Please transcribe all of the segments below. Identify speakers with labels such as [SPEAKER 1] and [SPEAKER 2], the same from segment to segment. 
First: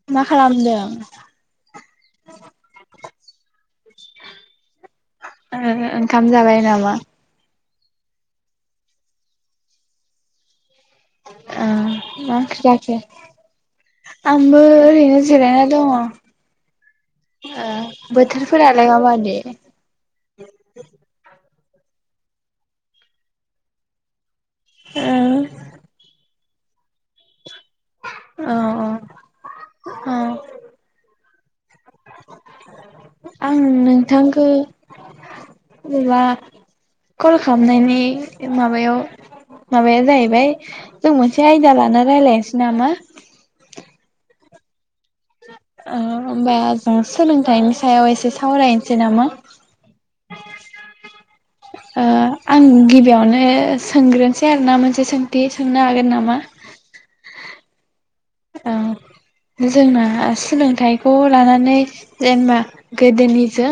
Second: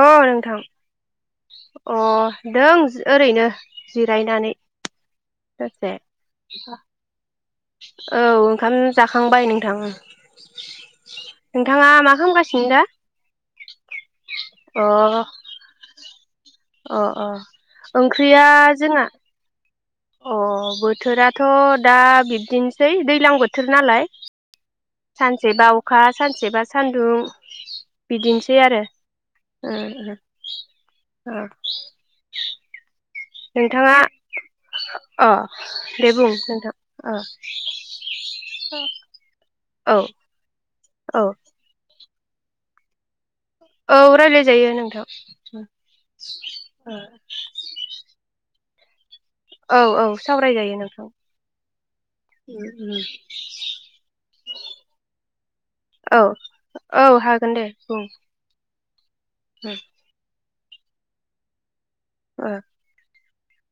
[SPEAKER 1] औ
[SPEAKER 2] मा
[SPEAKER 1] नोंथां
[SPEAKER 2] खालामदों?
[SPEAKER 1] अ दों जि ओरैनो जिरायनानै
[SPEAKER 2] ओ
[SPEAKER 1] दसे
[SPEAKER 2] ओंखाम जाबाय नामा?
[SPEAKER 1] औ ओंखाम जाखांबाय नोंथां
[SPEAKER 2] ओ
[SPEAKER 1] नोंथाङा
[SPEAKER 2] मा
[SPEAKER 1] खालामगासिनो दा
[SPEAKER 2] ओख्रि आंबो
[SPEAKER 1] अ
[SPEAKER 2] ओरैनो जिरायना दङ
[SPEAKER 1] अ अ
[SPEAKER 2] ओ
[SPEAKER 1] ओंख्रिया
[SPEAKER 2] बोथोरफोरालाय
[SPEAKER 1] जोंना
[SPEAKER 2] माबादि
[SPEAKER 1] अ बोथोराथ थ' दा बिब्दिनोसै दैज्लां बोथोर नालाय
[SPEAKER 2] ओ
[SPEAKER 1] सानसे बा अखा सानसे बा सान्दुं
[SPEAKER 2] अ
[SPEAKER 1] बिदिनोसै आरो ओ-ओ [inaudible]
[SPEAKER 2] आं नोंथांखौ
[SPEAKER 1] अ दे
[SPEAKER 2] मबा
[SPEAKER 1] बुं नोंथां
[SPEAKER 2] कल खालामनायनि माबायाव
[SPEAKER 1] औ
[SPEAKER 2] माबाया जाहैबाय जों
[SPEAKER 1] औ
[SPEAKER 2] मोनसे आयदा ला रायलायनोसै नामा
[SPEAKER 1] औ रायलायजायो नोंथां
[SPEAKER 2] होमबा जों सोलोंथाइनि सायाव एसे सावरायनो सै नामा
[SPEAKER 1] औ औ सावरायजायो नोंथां उम
[SPEAKER 2] आं
[SPEAKER 1] उम
[SPEAKER 2] गिबियावनो सोंग्रोसै आरो ना मोनसे सोंथि सोंनो हागोन नामा?
[SPEAKER 1] सोंदे बुं
[SPEAKER 2] अ जोंना आसि सोलोंथाइखौ लानानै
[SPEAKER 1] ओ
[SPEAKER 2] जेनेबा गोदोनि जों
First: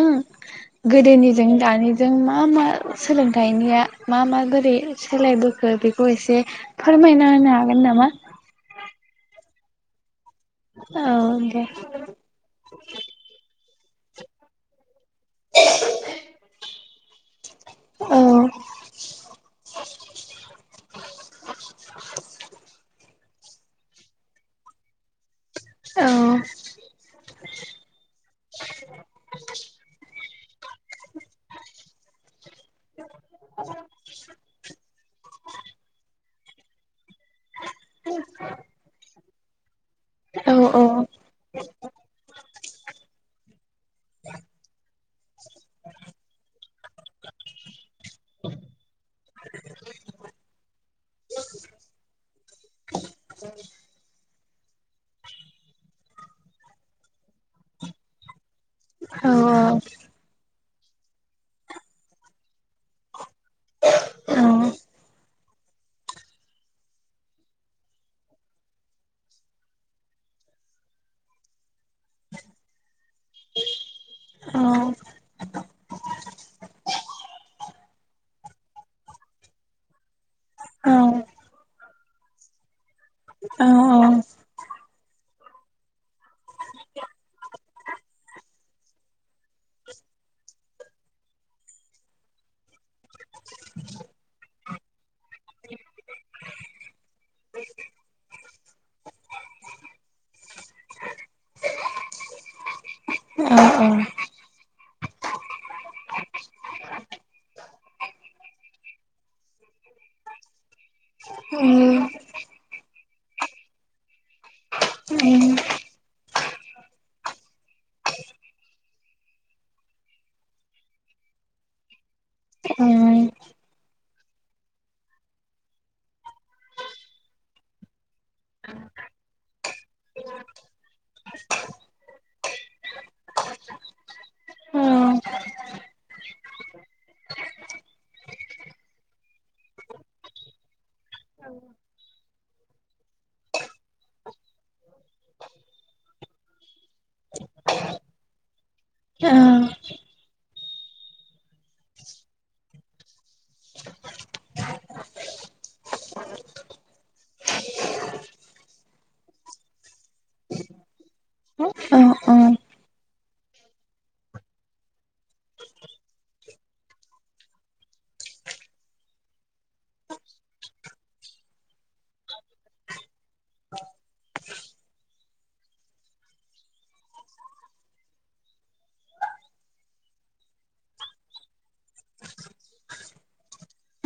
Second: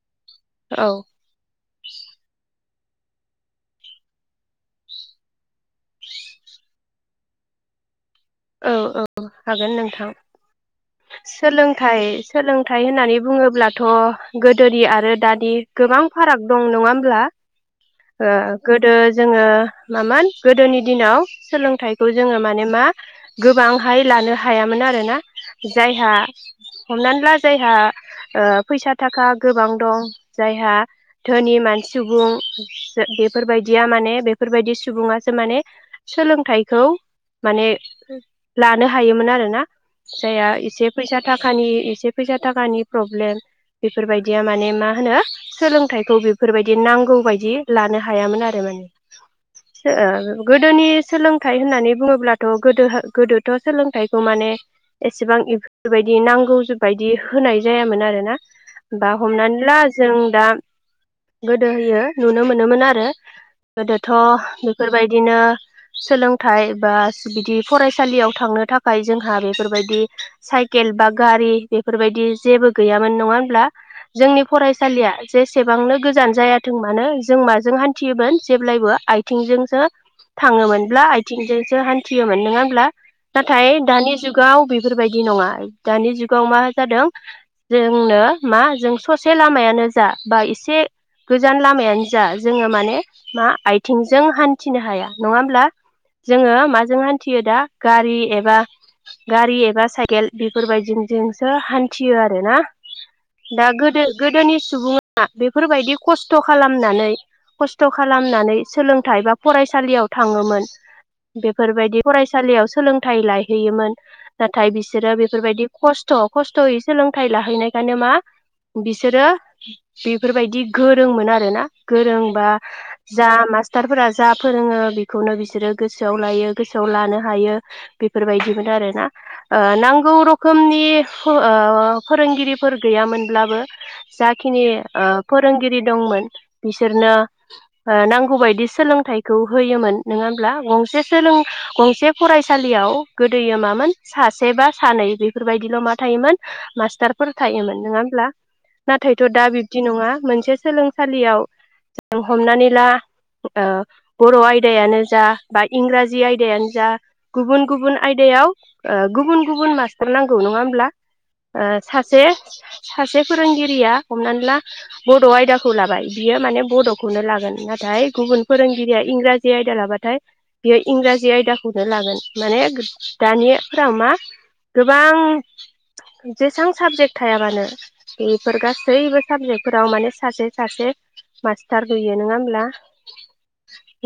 [SPEAKER 1] औ
[SPEAKER 2] गोदोनिजों दानिजों मा मा सोलोंथाइनिया मा माबोरै सोलायबोखो बेखौ एसे फोरमायना होनो हागोन नामा?
[SPEAKER 1] औ औ हागोन नोंथां।
[SPEAKER 2] औ दे
[SPEAKER 1] सोलोंथाइ सोलोंथाइ होननानै बुङोब्ला। थ' गोदोनि आरो दादि गोबां फाराग दं नङा होमब्ला?
[SPEAKER 2] औ
[SPEAKER 1] गोदो जोङो मामोन गोदोनि दिनाव सोलोंथाइखौ जोङो माने मा गोबांहाय लानो हायामोन आरोना।
[SPEAKER 2] औ
[SPEAKER 1] जायहा हमनानै ला जायहा फैसा थाखा गोबां दं। जायहा धोनि मानसि सुबुं बेफोरबायदिया माने बे बेफोरबायदि सुबुङासो माने सोलोंथाइखौ माने लानो हायोमोन आरो ना जाया एसे
[SPEAKER 2] औ औ
[SPEAKER 1] फैसा थाखानि एसे फैसा था थाखानि प्रब्लेम बेफोरबायदिया माने मा होनो सोलोंथाइखौ बेफोरबायदि नांगौ बायदि लानो हा हायामोन आरो माने गोदोनि सोलोंथाइ होननानै बुङोब्ला गोदो गोदोथ' सोलोंथाइखौ माने एसेबां बेफोरबायदि नांगौ बायदि होनाय जायामोन आरोना बा
[SPEAKER 2] औ
[SPEAKER 1] हमनानै ला जों दा गोदो होयो नुनो मोनोमोन आरो गोदोथ' बेफोरबायदिनो सोलोंथाइ बा बिदि फरायसालियाव थांनो थाखाय जोंहा बेफोरबायदि साइकेल बा गारि बेफोरबायदि जेबो गैयामोन नङा होमब्ला जोंनि फरायसालिया जेसेबांनो गोजान जायाथों मानो जों माजों हान्थियोमोन जेब्लायबो आथिंजोंसो थाङोमोनब्ला आथिंजोंसो हान थियोमोन नङा होमब्ला नाथाय दानि
[SPEAKER 2] औ
[SPEAKER 1] जुगाव बेफोरबायदि नङा दानि जुगाव मा जादों जोंनो मा जों ससे लामायानो जा बा एसे गोजान लामायानो जा जोङो माने मा आथिंजों हान्थिनो हाया नङा होमब्ला जोङो मा जों हानथियो दा गारि एबा गारि एबा साइकेल बेफोरबायदि जोंसो हानथियो आरोना दा
[SPEAKER 2] औ
[SPEAKER 1] गोदो गोदोनि सुबुंआ बेफोरबायदि खसथ' खालामनानै खसथ' खालामनानै सोलोंथाइ एबा फरायसालियाव थाङोमोन बे फोरबायदि
[SPEAKER 2] उम
[SPEAKER 1] फरायसालियाव सोलोंथाइ लाायहैयोमोन नाथाय बिसोरो बेफोरबायदि खस्थ' खस्थ'यै सोलोंथाइ लाहैनायखायनो मा बिसोरो बेफोरबायदि गोरोंमोन आरो ना गोरोंबा जा मास्टारफोरा जा फोरोङो बेखौनो बिसोरो गोसोआव लायो गोसोआव लानो हायो बेफोरबायदिमोन आरोना ओ नांगौ रोखोमनि ओ फोरोंगिरिफोर गैयामोनब्लाबो जाखिनि ओ फोरोंगिरि दंमोन बिसोरनो ओ नांगौ बायदि सोलोंथाइखौ होयोमोन नोङा होनब्ला गंसे सोलों गंसे फरायसालियाव गोदोयो मामोन सासे बा सानै बेफोरबायदिल' मा थायोमोन मास्टारफोर थायोमोन नङा होमब्ला नाथायथ' दा बिब्दि नङा मोनसे सोलोंसालियाव जों हमनानै ला ओ बर' आयदायानो जा बा इंराजि आयदायानो जा गुबुन गुबुन आयदायाव ओ गुबुन गुबुन मास्टार नांगौ नङा होमब्ला ओ सासे
[SPEAKER 2] उम
[SPEAKER 1] सासे फोरोंगिरिया हमनानै ला बड' आयदाखौ लाबाय बियो माने बड'खौनो लागोन नाथाय गुबुन फोरोंगिरिया इंराजि आयदा लाबाथाय बेयो इंराजि आयदाखौनो लागोन माने दानिफोराव मा गोबां जेसां साबजेक्ट थाया मानो बेफोर गासैबो साबजेक्टफोराव माने सासे सासे मास्टार होयो नङा होमब्ला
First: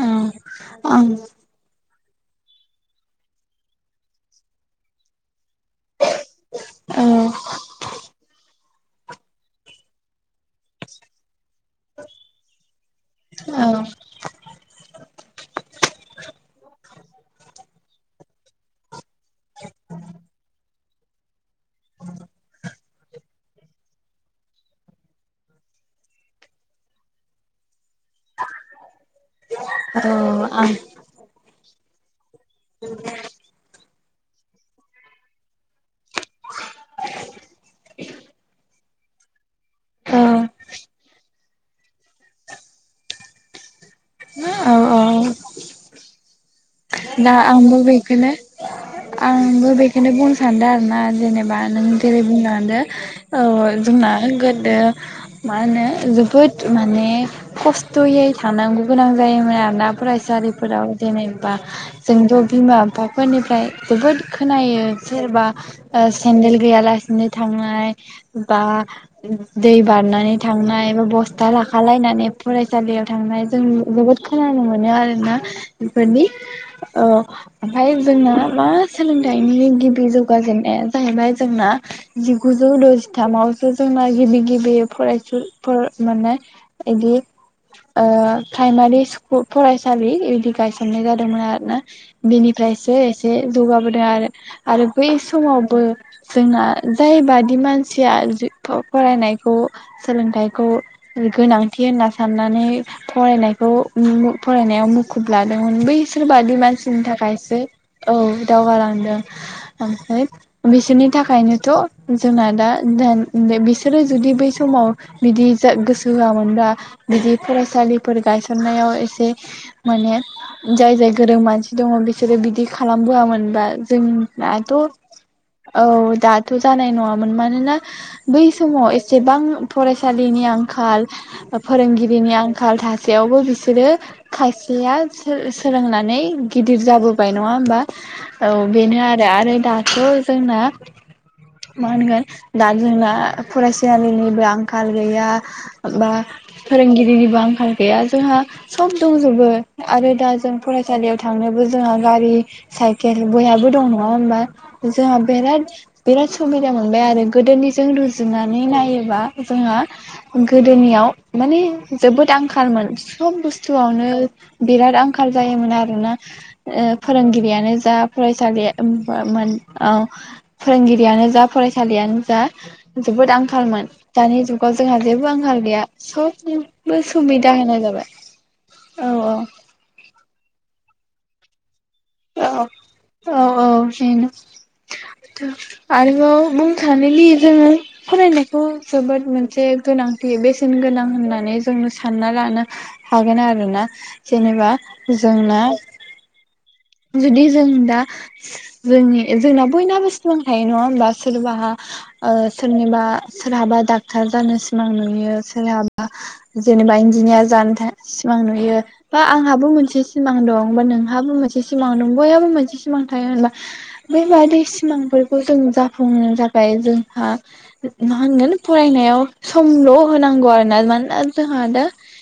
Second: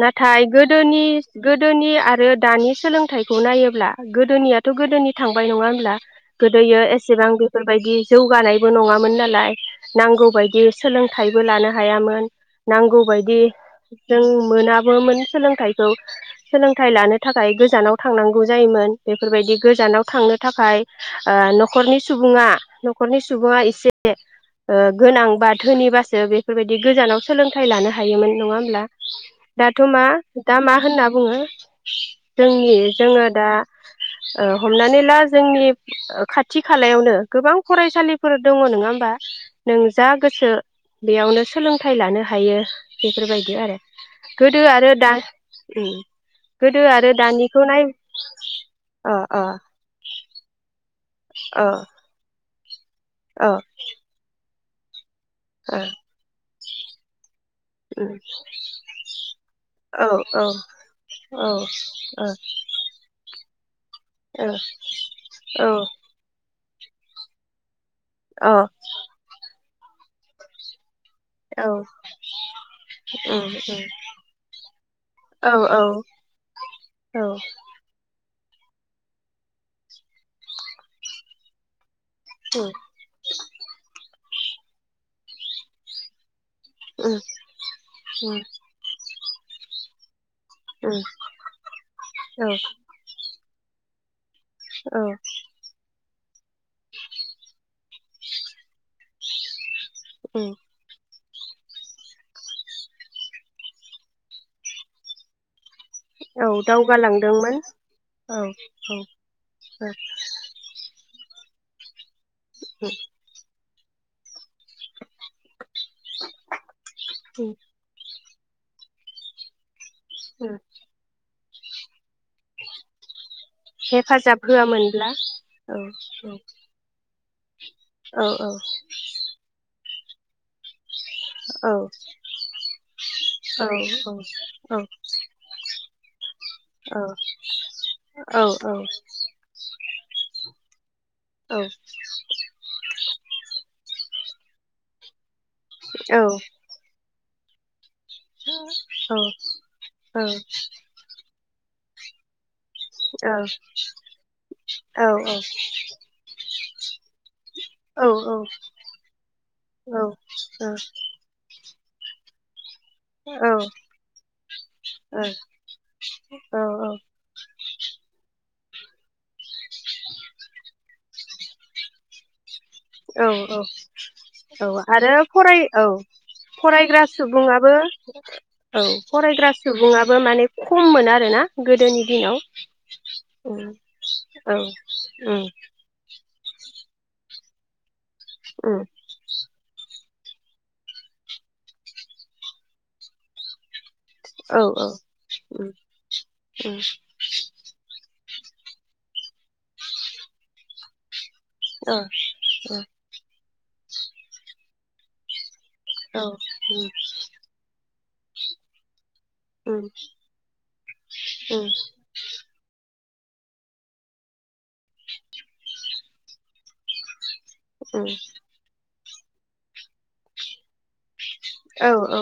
[SPEAKER 1] नाथाय गो दोनि
[SPEAKER 2] उम औ
[SPEAKER 1] गोदोनि आरो दानि सोलोंथाइखौ नायोब्ला गोदोनियाथ' गोदोनि थांबाय नङा होनोब्ला गोदोयो
[SPEAKER 2] औ
[SPEAKER 1] एसेबां
[SPEAKER 2] आं
[SPEAKER 1] बेफोरबायदि जौगानायबो नङामोन नालाय नांगौबायदि सोलोंथाइबो लानो हायामोन नांगौबायदि
[SPEAKER 2] औ
[SPEAKER 1] जों मोनाबोमोन सोलोंथाइखौ सोलोंथाइ लानो थाखाय गोजानाव थांनांगौ जायोमोन बेफोरबायदि गोजानाव थांनो थाखाय ओ न'खरनि सुबुङा न'खरनि सुबुङा एसे ओ गोनां बा धोनिबासो बेफोरबायदि गोजानाव सोलोंथाइ लानो हायोमोन नङा होमब्ला दाथ' मा
[SPEAKER 2] औ औ
[SPEAKER 1] दा
[SPEAKER 2] आं
[SPEAKER 1] मा बुङो जोंनि जोङो दा ओ हमनानै ला जोंनि खाथि खालायावनो गोबां फरायसालिफोर दङ नङा होमबा नों जा
[SPEAKER 2] औ
[SPEAKER 1] गोसो बेयावनो सोलोंथाइ लानो हायो बेफोरबायदि आरो गोदो
[SPEAKER 2] औ
[SPEAKER 1] आरो दा उम गोदो आरो
[SPEAKER 2] दा
[SPEAKER 1] दानिखौ
[SPEAKER 2] आंबो
[SPEAKER 1] नाय
[SPEAKER 2] बेखौनो
[SPEAKER 1] अ अ
[SPEAKER 2] आंबो बेखौनो बुंनो सान्दों आरोना जेनेबा
[SPEAKER 1] अ
[SPEAKER 2] नों जेरै बुं लांदो औ जोंना गो दो मा होनो जोबोद माने खस्थ'यै थांनांगौ गोनां जायोमोन आरोना फरायसालिफोराव जेनेबा बिमा बिफाफोरनिफ्राय जोबोद खोनायो सोरबा ओ से नदेल गैयालासिनो थांनाय बा उम दै बारनानै थांनाय एबा ब स्था लाखा लायनानै फरायसालियाव थांनाय जों जोबोद खोनानो मोनो आरोना बेफोरनि अ ओमफ्राय जों ना मा सोलोंथाइनि गिबि जौगाजेननाया जाहैबाय जोंना जिगुजौ द'जिथामावसो जोंना गिबि गिबि फरायसु फोर माने इदि ओ प्राइमारि फरायसालि गायसननाय जादोंमोन आरो ना बेनिफ्रायसो‌ एसे जौगाबोदों आरो आरो बै समावबो जोंना जायबादि मानसिया फरायनायखौ सोलोंथाइखौ गोनांथि होनना साननानै फरायनायखौ ओम फरायनायाव मुखुब लादोंमोन बै बेसोर बादि
[SPEAKER 1] औ
[SPEAKER 2] मानसि नि
[SPEAKER 1] दावगालांदोंमोन
[SPEAKER 2] थाखायो औ
[SPEAKER 1] औ
[SPEAKER 2] दावगालांदों ओमफ्राय बिसोरनि थाखायनोथ' जोंना दा दान बिसो सोरो जुदि बै समाव बिदि गोसो होआमोनबब्ला बिदि फरायसालि फोर गायसननायाव एसे माने जाय जाय गोरों मान दङ बिसोरो बिदि खालामबो आमोन जों
[SPEAKER 1] हेफाजाब
[SPEAKER 2] दाथ'
[SPEAKER 1] होआमोनब्ला
[SPEAKER 2] औ दाथ' जानाय नङा। मोन मारोना
[SPEAKER 1] औ
[SPEAKER 2] बै
[SPEAKER 1] औ
[SPEAKER 2] समाव एसेबां फरायसालिनि आंखाल
[SPEAKER 1] औ
[SPEAKER 2] फोरोंगिरिनि आंखाल थासेयावबो
[SPEAKER 1] औ
[SPEAKER 2] बिसोरो
[SPEAKER 1] औ
[SPEAKER 2] खायसेया सोलोंना नै गिदिर
[SPEAKER 1] औ
[SPEAKER 2] जाबोबाय नङा होमबा औ बेनो आरो आरो दा थ' जोंना मा होनगोन दा जोंना फरायसालि निबो आंखाल गैया। बा फोरोंगिरिनि बो आंखाल गैया जोंहा सब
[SPEAKER 1] औ
[SPEAKER 2] दंजोबो आरो दा जों फरायसालियाव थांनोबो जोंहा गारि साइकेल बयहाबो दं नङा होमबा जोंहा बेराद बिराद सुबि दा मोनबाय आरो गोदोनिजों रुजुनानै नायोबा जोंहा गोदोनियाव माने जोबोद आंखालमोन सब बुस्थुआवनो बिराद आंखाल जायोमोन आरोना
[SPEAKER 1] औ औ
[SPEAKER 2] फोरोंगिरियानो जा फराय सालिया बा मोन औ फोरोंगिरियानो जा फरायसालियानो जा
[SPEAKER 1] औ
[SPEAKER 2] जोबोद
[SPEAKER 1] औ
[SPEAKER 2] आंखालमोन दानि जुगाव
[SPEAKER 1] औ
[SPEAKER 2] जोंहा
[SPEAKER 1] आरो
[SPEAKER 2] जेबो आंखाल
[SPEAKER 1] फराय
[SPEAKER 2] गैया
[SPEAKER 1] औ
[SPEAKER 2] सबनिबो
[SPEAKER 1] फरायग्रा
[SPEAKER 2] सुबिदा
[SPEAKER 1] सुबुङाबो
[SPEAKER 2] होनाय जाबाय
[SPEAKER 1] औ
[SPEAKER 2] औ
[SPEAKER 1] फरायग्रा सुबुङाबो माने खममोन आरो ना गोदोनि दिनाव
[SPEAKER 2] औ औ
[SPEAKER 1] उम
[SPEAKER 2] औ बेनो
[SPEAKER 1] औ उम
[SPEAKER 2] आरोबाव बुंखानो लिर जोङो फरायनायखौ
[SPEAKER 1] उम
[SPEAKER 2] जोबोद मोनसे गोनां बेसेन गोनां होननानै जों सानना लानो हागोन आरोना
[SPEAKER 1] औ
[SPEAKER 2] जेनेबा
[SPEAKER 1] औ
[SPEAKER 2] जोंना
[SPEAKER 1] उम उम
[SPEAKER 2] जुदि जों दा जोंनि जोंना बयनाबो सिमां थायो नङा होमबा सोरबाहा
[SPEAKER 1] औ
[SPEAKER 2] सोरनिबा सोरहाबा डाक्टार जानो सिमां नुयो सोरहाबा
[SPEAKER 1] औ
[SPEAKER 2] जेनेबा इन्जिनियार जानो सिमां नुयो बा आंहाबो
[SPEAKER 1] उम
[SPEAKER 2] मोनसे सिमां दं बा नोंहाबो मोनसे
[SPEAKER 1] उम उम
[SPEAKER 2] सिमां दं बयहाबो मोनसे सिमां थायो होनब्ला बेबायदि सिमांफोरखौ जों जाफुंनो थाखाय जोंहा
[SPEAKER 1] उम
[SPEAKER 2] मा होनगोन फरायनायाव समल' होनांगौ आरोना मानोना जोंहा दा
[SPEAKER 1] औ औ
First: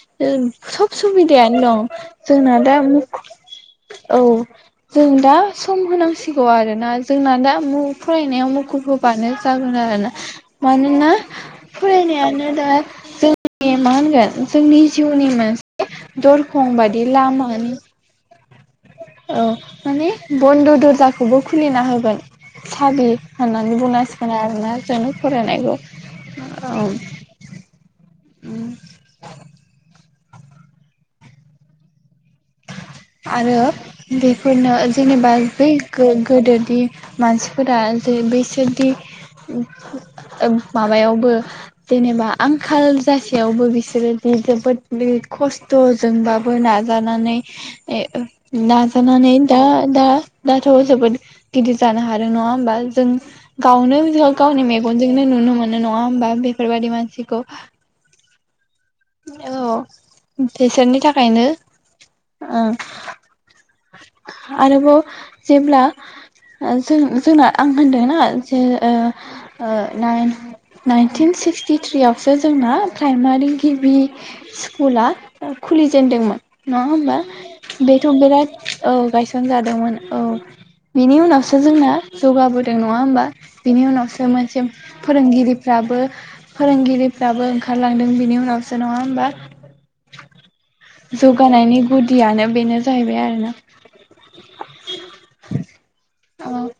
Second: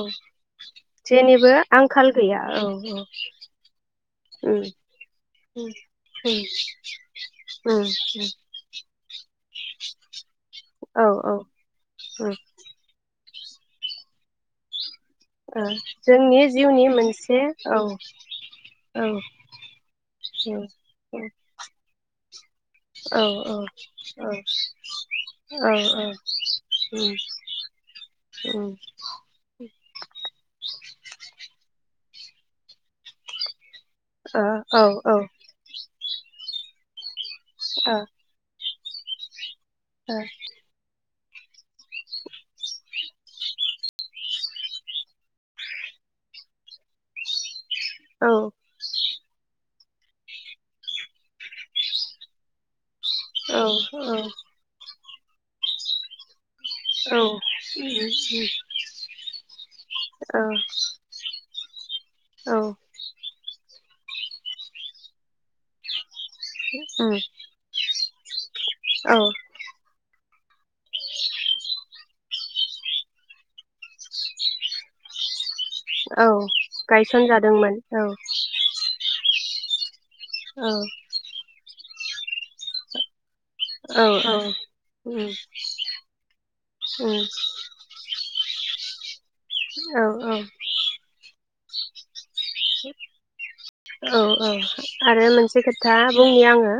[SPEAKER 2] सब
[SPEAKER 1] जेनिबो
[SPEAKER 2] सुबिदायानो दं
[SPEAKER 1] आंखाल गैया
[SPEAKER 2] जोंना
[SPEAKER 1] औ उम
[SPEAKER 2] दा औ
[SPEAKER 1] उम
[SPEAKER 2] जों दा
[SPEAKER 1] उम
[SPEAKER 2] सम होनांसिगौ आरोना जोंना दा
[SPEAKER 1] उम
[SPEAKER 2] फरायनायाव मुखुब होबानो जागोन आरो ना
[SPEAKER 1] औ
[SPEAKER 2] मानोना
[SPEAKER 1] औ उम
[SPEAKER 2] फरायनायानो दा जों मा होनगोन जोंनि जिउनि मोनसे
[SPEAKER 1] जोंनि
[SPEAKER 2] दरखं
[SPEAKER 1] जिउनि
[SPEAKER 2] बादि
[SPEAKER 1] मोनसे
[SPEAKER 2] लामानि
[SPEAKER 1] औ
[SPEAKER 2] औ माने बन्द' दर्जाखौबो खुलिना होगोन [inaudible] साबि
[SPEAKER 1] औ
[SPEAKER 2] होननानै बुंनांसिगोन आरोना जों
[SPEAKER 1] औ औ
[SPEAKER 2] फरायनायखौ
[SPEAKER 1] औ [inaudible]
[SPEAKER 2] आरो
[SPEAKER 1] ओ
[SPEAKER 2] बेफोरनो
[SPEAKER 1] औ औ
[SPEAKER 2] जेनेबा बै गो-गोदो दे मानसिफोरा जे बैसो दि ओ माबायाव बो जेनेबा आंखाल जासेयावबो बिसोरो दि जोबोद खस्थ'जोंबाबो नाजानानै [inaudible] ए ओ नाजा नानै दा दा दाथ' जोबोद गिदिर जानो हादों नङा होमबा जों
[SPEAKER 1] औ
[SPEAKER 2] गावनो गावनि मे गनजोंनो नुनो मोनो नङा होमबा बे
[SPEAKER 1] औ उम उम।
[SPEAKER 2] औ बिसोरनि थाखायनो
[SPEAKER 1] औ
[SPEAKER 2] आरोबाव जेब्ला ओ जों
[SPEAKER 1] उम
[SPEAKER 2] जोंना आं होनदों ना जे ओ
[SPEAKER 1] औ
[SPEAKER 2] ओ नाइन नाइनटिन सिक्सटि थ्रियाव सो जोंना प्राइमारि गिबि स्कुला
[SPEAKER 1] औ
[SPEAKER 2] खुलिजेनदोंमोन नङा होमबा
[SPEAKER 1] गायसनजादोंमोन औ
[SPEAKER 2] बेथ' बिराद औ गायसनजा दोंमोन औ बिनि उनावसो जोंना जौगाबोदों नङा होमबा? बिनि
[SPEAKER 1] औ
[SPEAKER 2] उनावसो
[SPEAKER 1] औ
[SPEAKER 2] मोनसे
[SPEAKER 1] उम
[SPEAKER 2] फोरोंगिरिफ्राबो
[SPEAKER 1] उम
[SPEAKER 2] फोरोंगिरिफ्राबो ओंखारलांदों बिनि उ उनावसो नङा होमबा
[SPEAKER 1] औ औ
[SPEAKER 2] जौगानायनि गुद
[SPEAKER 1] औ औ आरो मोनसे खोथा बुंनि
[SPEAKER 2] औ
[SPEAKER 1] आङो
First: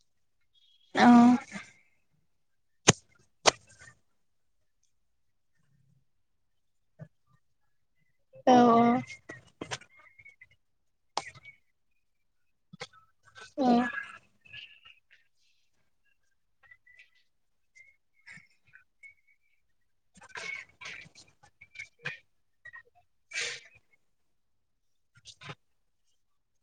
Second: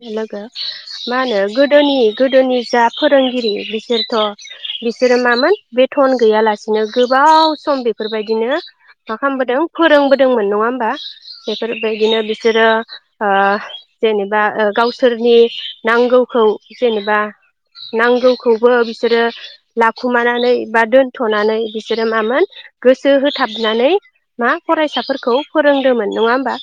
[SPEAKER 1] [unintelligible]
[SPEAKER 2] औ
[SPEAKER 1] मा होनो गोदोनि गोदोनि जा फोरोंगिरि बिसोरथ' बिसोरो मामोन बेथन गैयालासिनो गोबाव सम बे फोरबायदिनो
[SPEAKER 2] औ
[SPEAKER 1] मा खामबोदों फोरोंबोद दोंमोन नङा होमबा बेफोरबायदिनो बिसोरो ओ जेनेबा गावसि सोरनि नांगौखौ जेनेबा नांगौखौबो बिसोरो लाखुमानानै बा दोनथ'नानै बिसोरो मामोन गोसो होथाबनानै मा फराय फरायसाफोरखौ फोरोंदोंमोन नङा होमबा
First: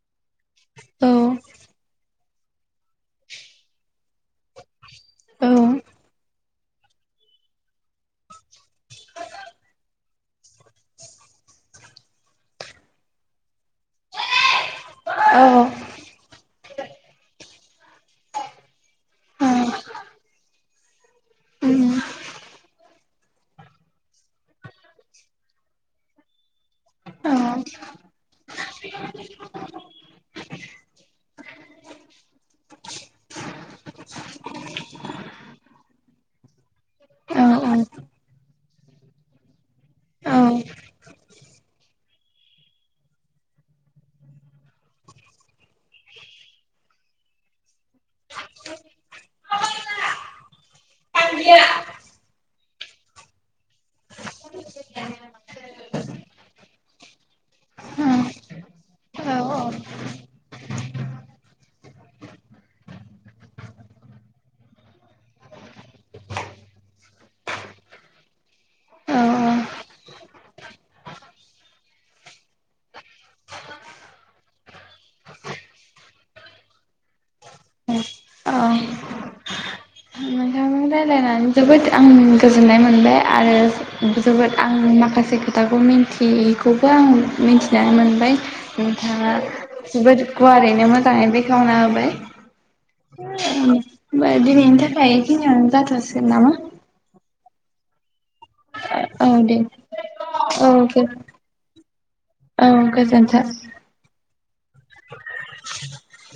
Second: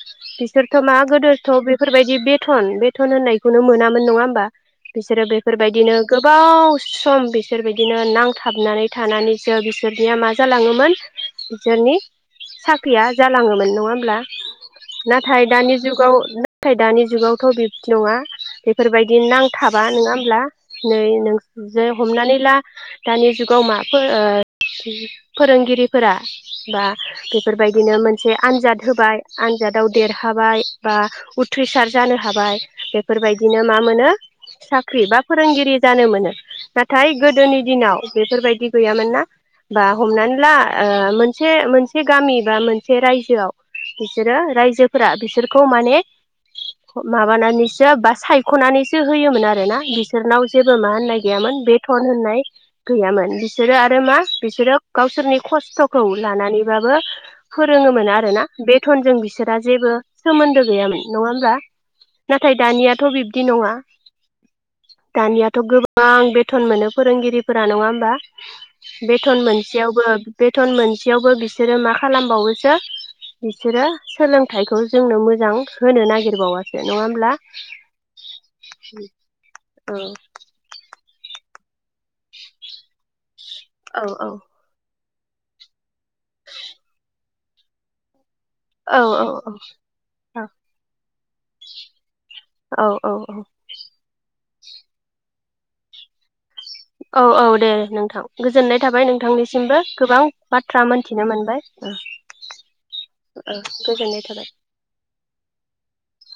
[SPEAKER 1] आरोथ' मा
[SPEAKER 2] औ
[SPEAKER 1] गोदोथ' बेफोरबायदि बे बेथन बेथन होननायखौनो मोनामोन नङा होमबा बिसोरो
[SPEAKER 2] औ औ
[SPEAKER 1] बेफोरबायदिनो गोबाव ख सम बिसोर बिदिनो नांथाबनानै थानानैसो बिसोरनिया मा जालाङोमोन बिसोरनि साख ख्रिया जालाङोमोन नङा होमब्ला? नाथाय दानि
[SPEAKER 2] नोंथांजों
[SPEAKER 1] जुगाव नाथाय दानि जुगावथ' बिबदि नङा बेफोरबायदि नांथाबा नोङा होमब्ला नै नोंसोरजे हमनानै ला दानि जुगाव मा फो ओ फोरोंगिरिफोरा बा बेफोरबायदिनो मोनसे आनजाद होबाय आनजादाव देरहाबाय बा उथ उथ्रिसार जानो हाबाय बेफोरबायदिनो मा मोनो साख्रि एबा फोरोंगिरि जानो मोनो नाथाय गोदोनि दिनाव
[SPEAKER 2] रायज्लायनानै
[SPEAKER 1] बेफोरबायदि गैयामोन ना बा हमनानै ला ओ मोनसे मोनसे गामि बा मोनसे रायजोआव बिसोरो रायजोफोरा बिसोरखौ माने माबानानैसो बा सायख'नानैसो होयोमोन आरो ना बिसोरनाव जेबो मा होननाय गैयामोन बेथन होननाय गैयामोन बिसोरो आरो मा बिसोरो गावसोरनि खस्थ'खौ लानानै बाबो फोरोङोमोन आरोना बेथनजों बिसोरा जेबो सोमोनदो गैयामोन नङा होमब्ला नाथाय दानियाथ' बिब्दि नङा दानियाथ' गोबां बेथन मोनो फोरोंगिरिफोरा नङा होमबा बेथन मोनसेयावबो बेथन मोनसेयावबो बिसो बिसोरो मा खालामबावोसो बिसोरो सोलोंथाइखौ जोंनो मोजां होनो नागिरबावासो नङा होमब्ला औ
[SPEAKER 2] रायलायनानै जोबोद आं गोजोननाय मोनबाय। आरो
[SPEAKER 1] औ औ
[SPEAKER 2] जोबोद आं माखासे माखसे खोथाखौ मिन्थियिखौबो आं मिनथिनानै मोनबाय।
[SPEAKER 1] औ औ
[SPEAKER 2] नोंथाङा जबोद गुवारैनो मो जाङै बेखेवना होबाय।
[SPEAKER 1] औ औ औ
[SPEAKER 2] दिनैनि थाखाय बेखिनियावनो जाथ'सिगोन नामा?
[SPEAKER 1] औ औ दे नोंथां गोजो गोजोननाय थाबाय
[SPEAKER 2] औ दे
[SPEAKER 1] नोंथांनिसिमबो गोबां
[SPEAKER 2] औ
[SPEAKER 1] बाथ्रा
[SPEAKER 2] दे।
[SPEAKER 1] मोनथिनो मोनबाय ओ
[SPEAKER 2] औ गोजोन्थों
[SPEAKER 1] ओ गोजोननाय थाबाय।
[SPEAKER 2] [inaudible]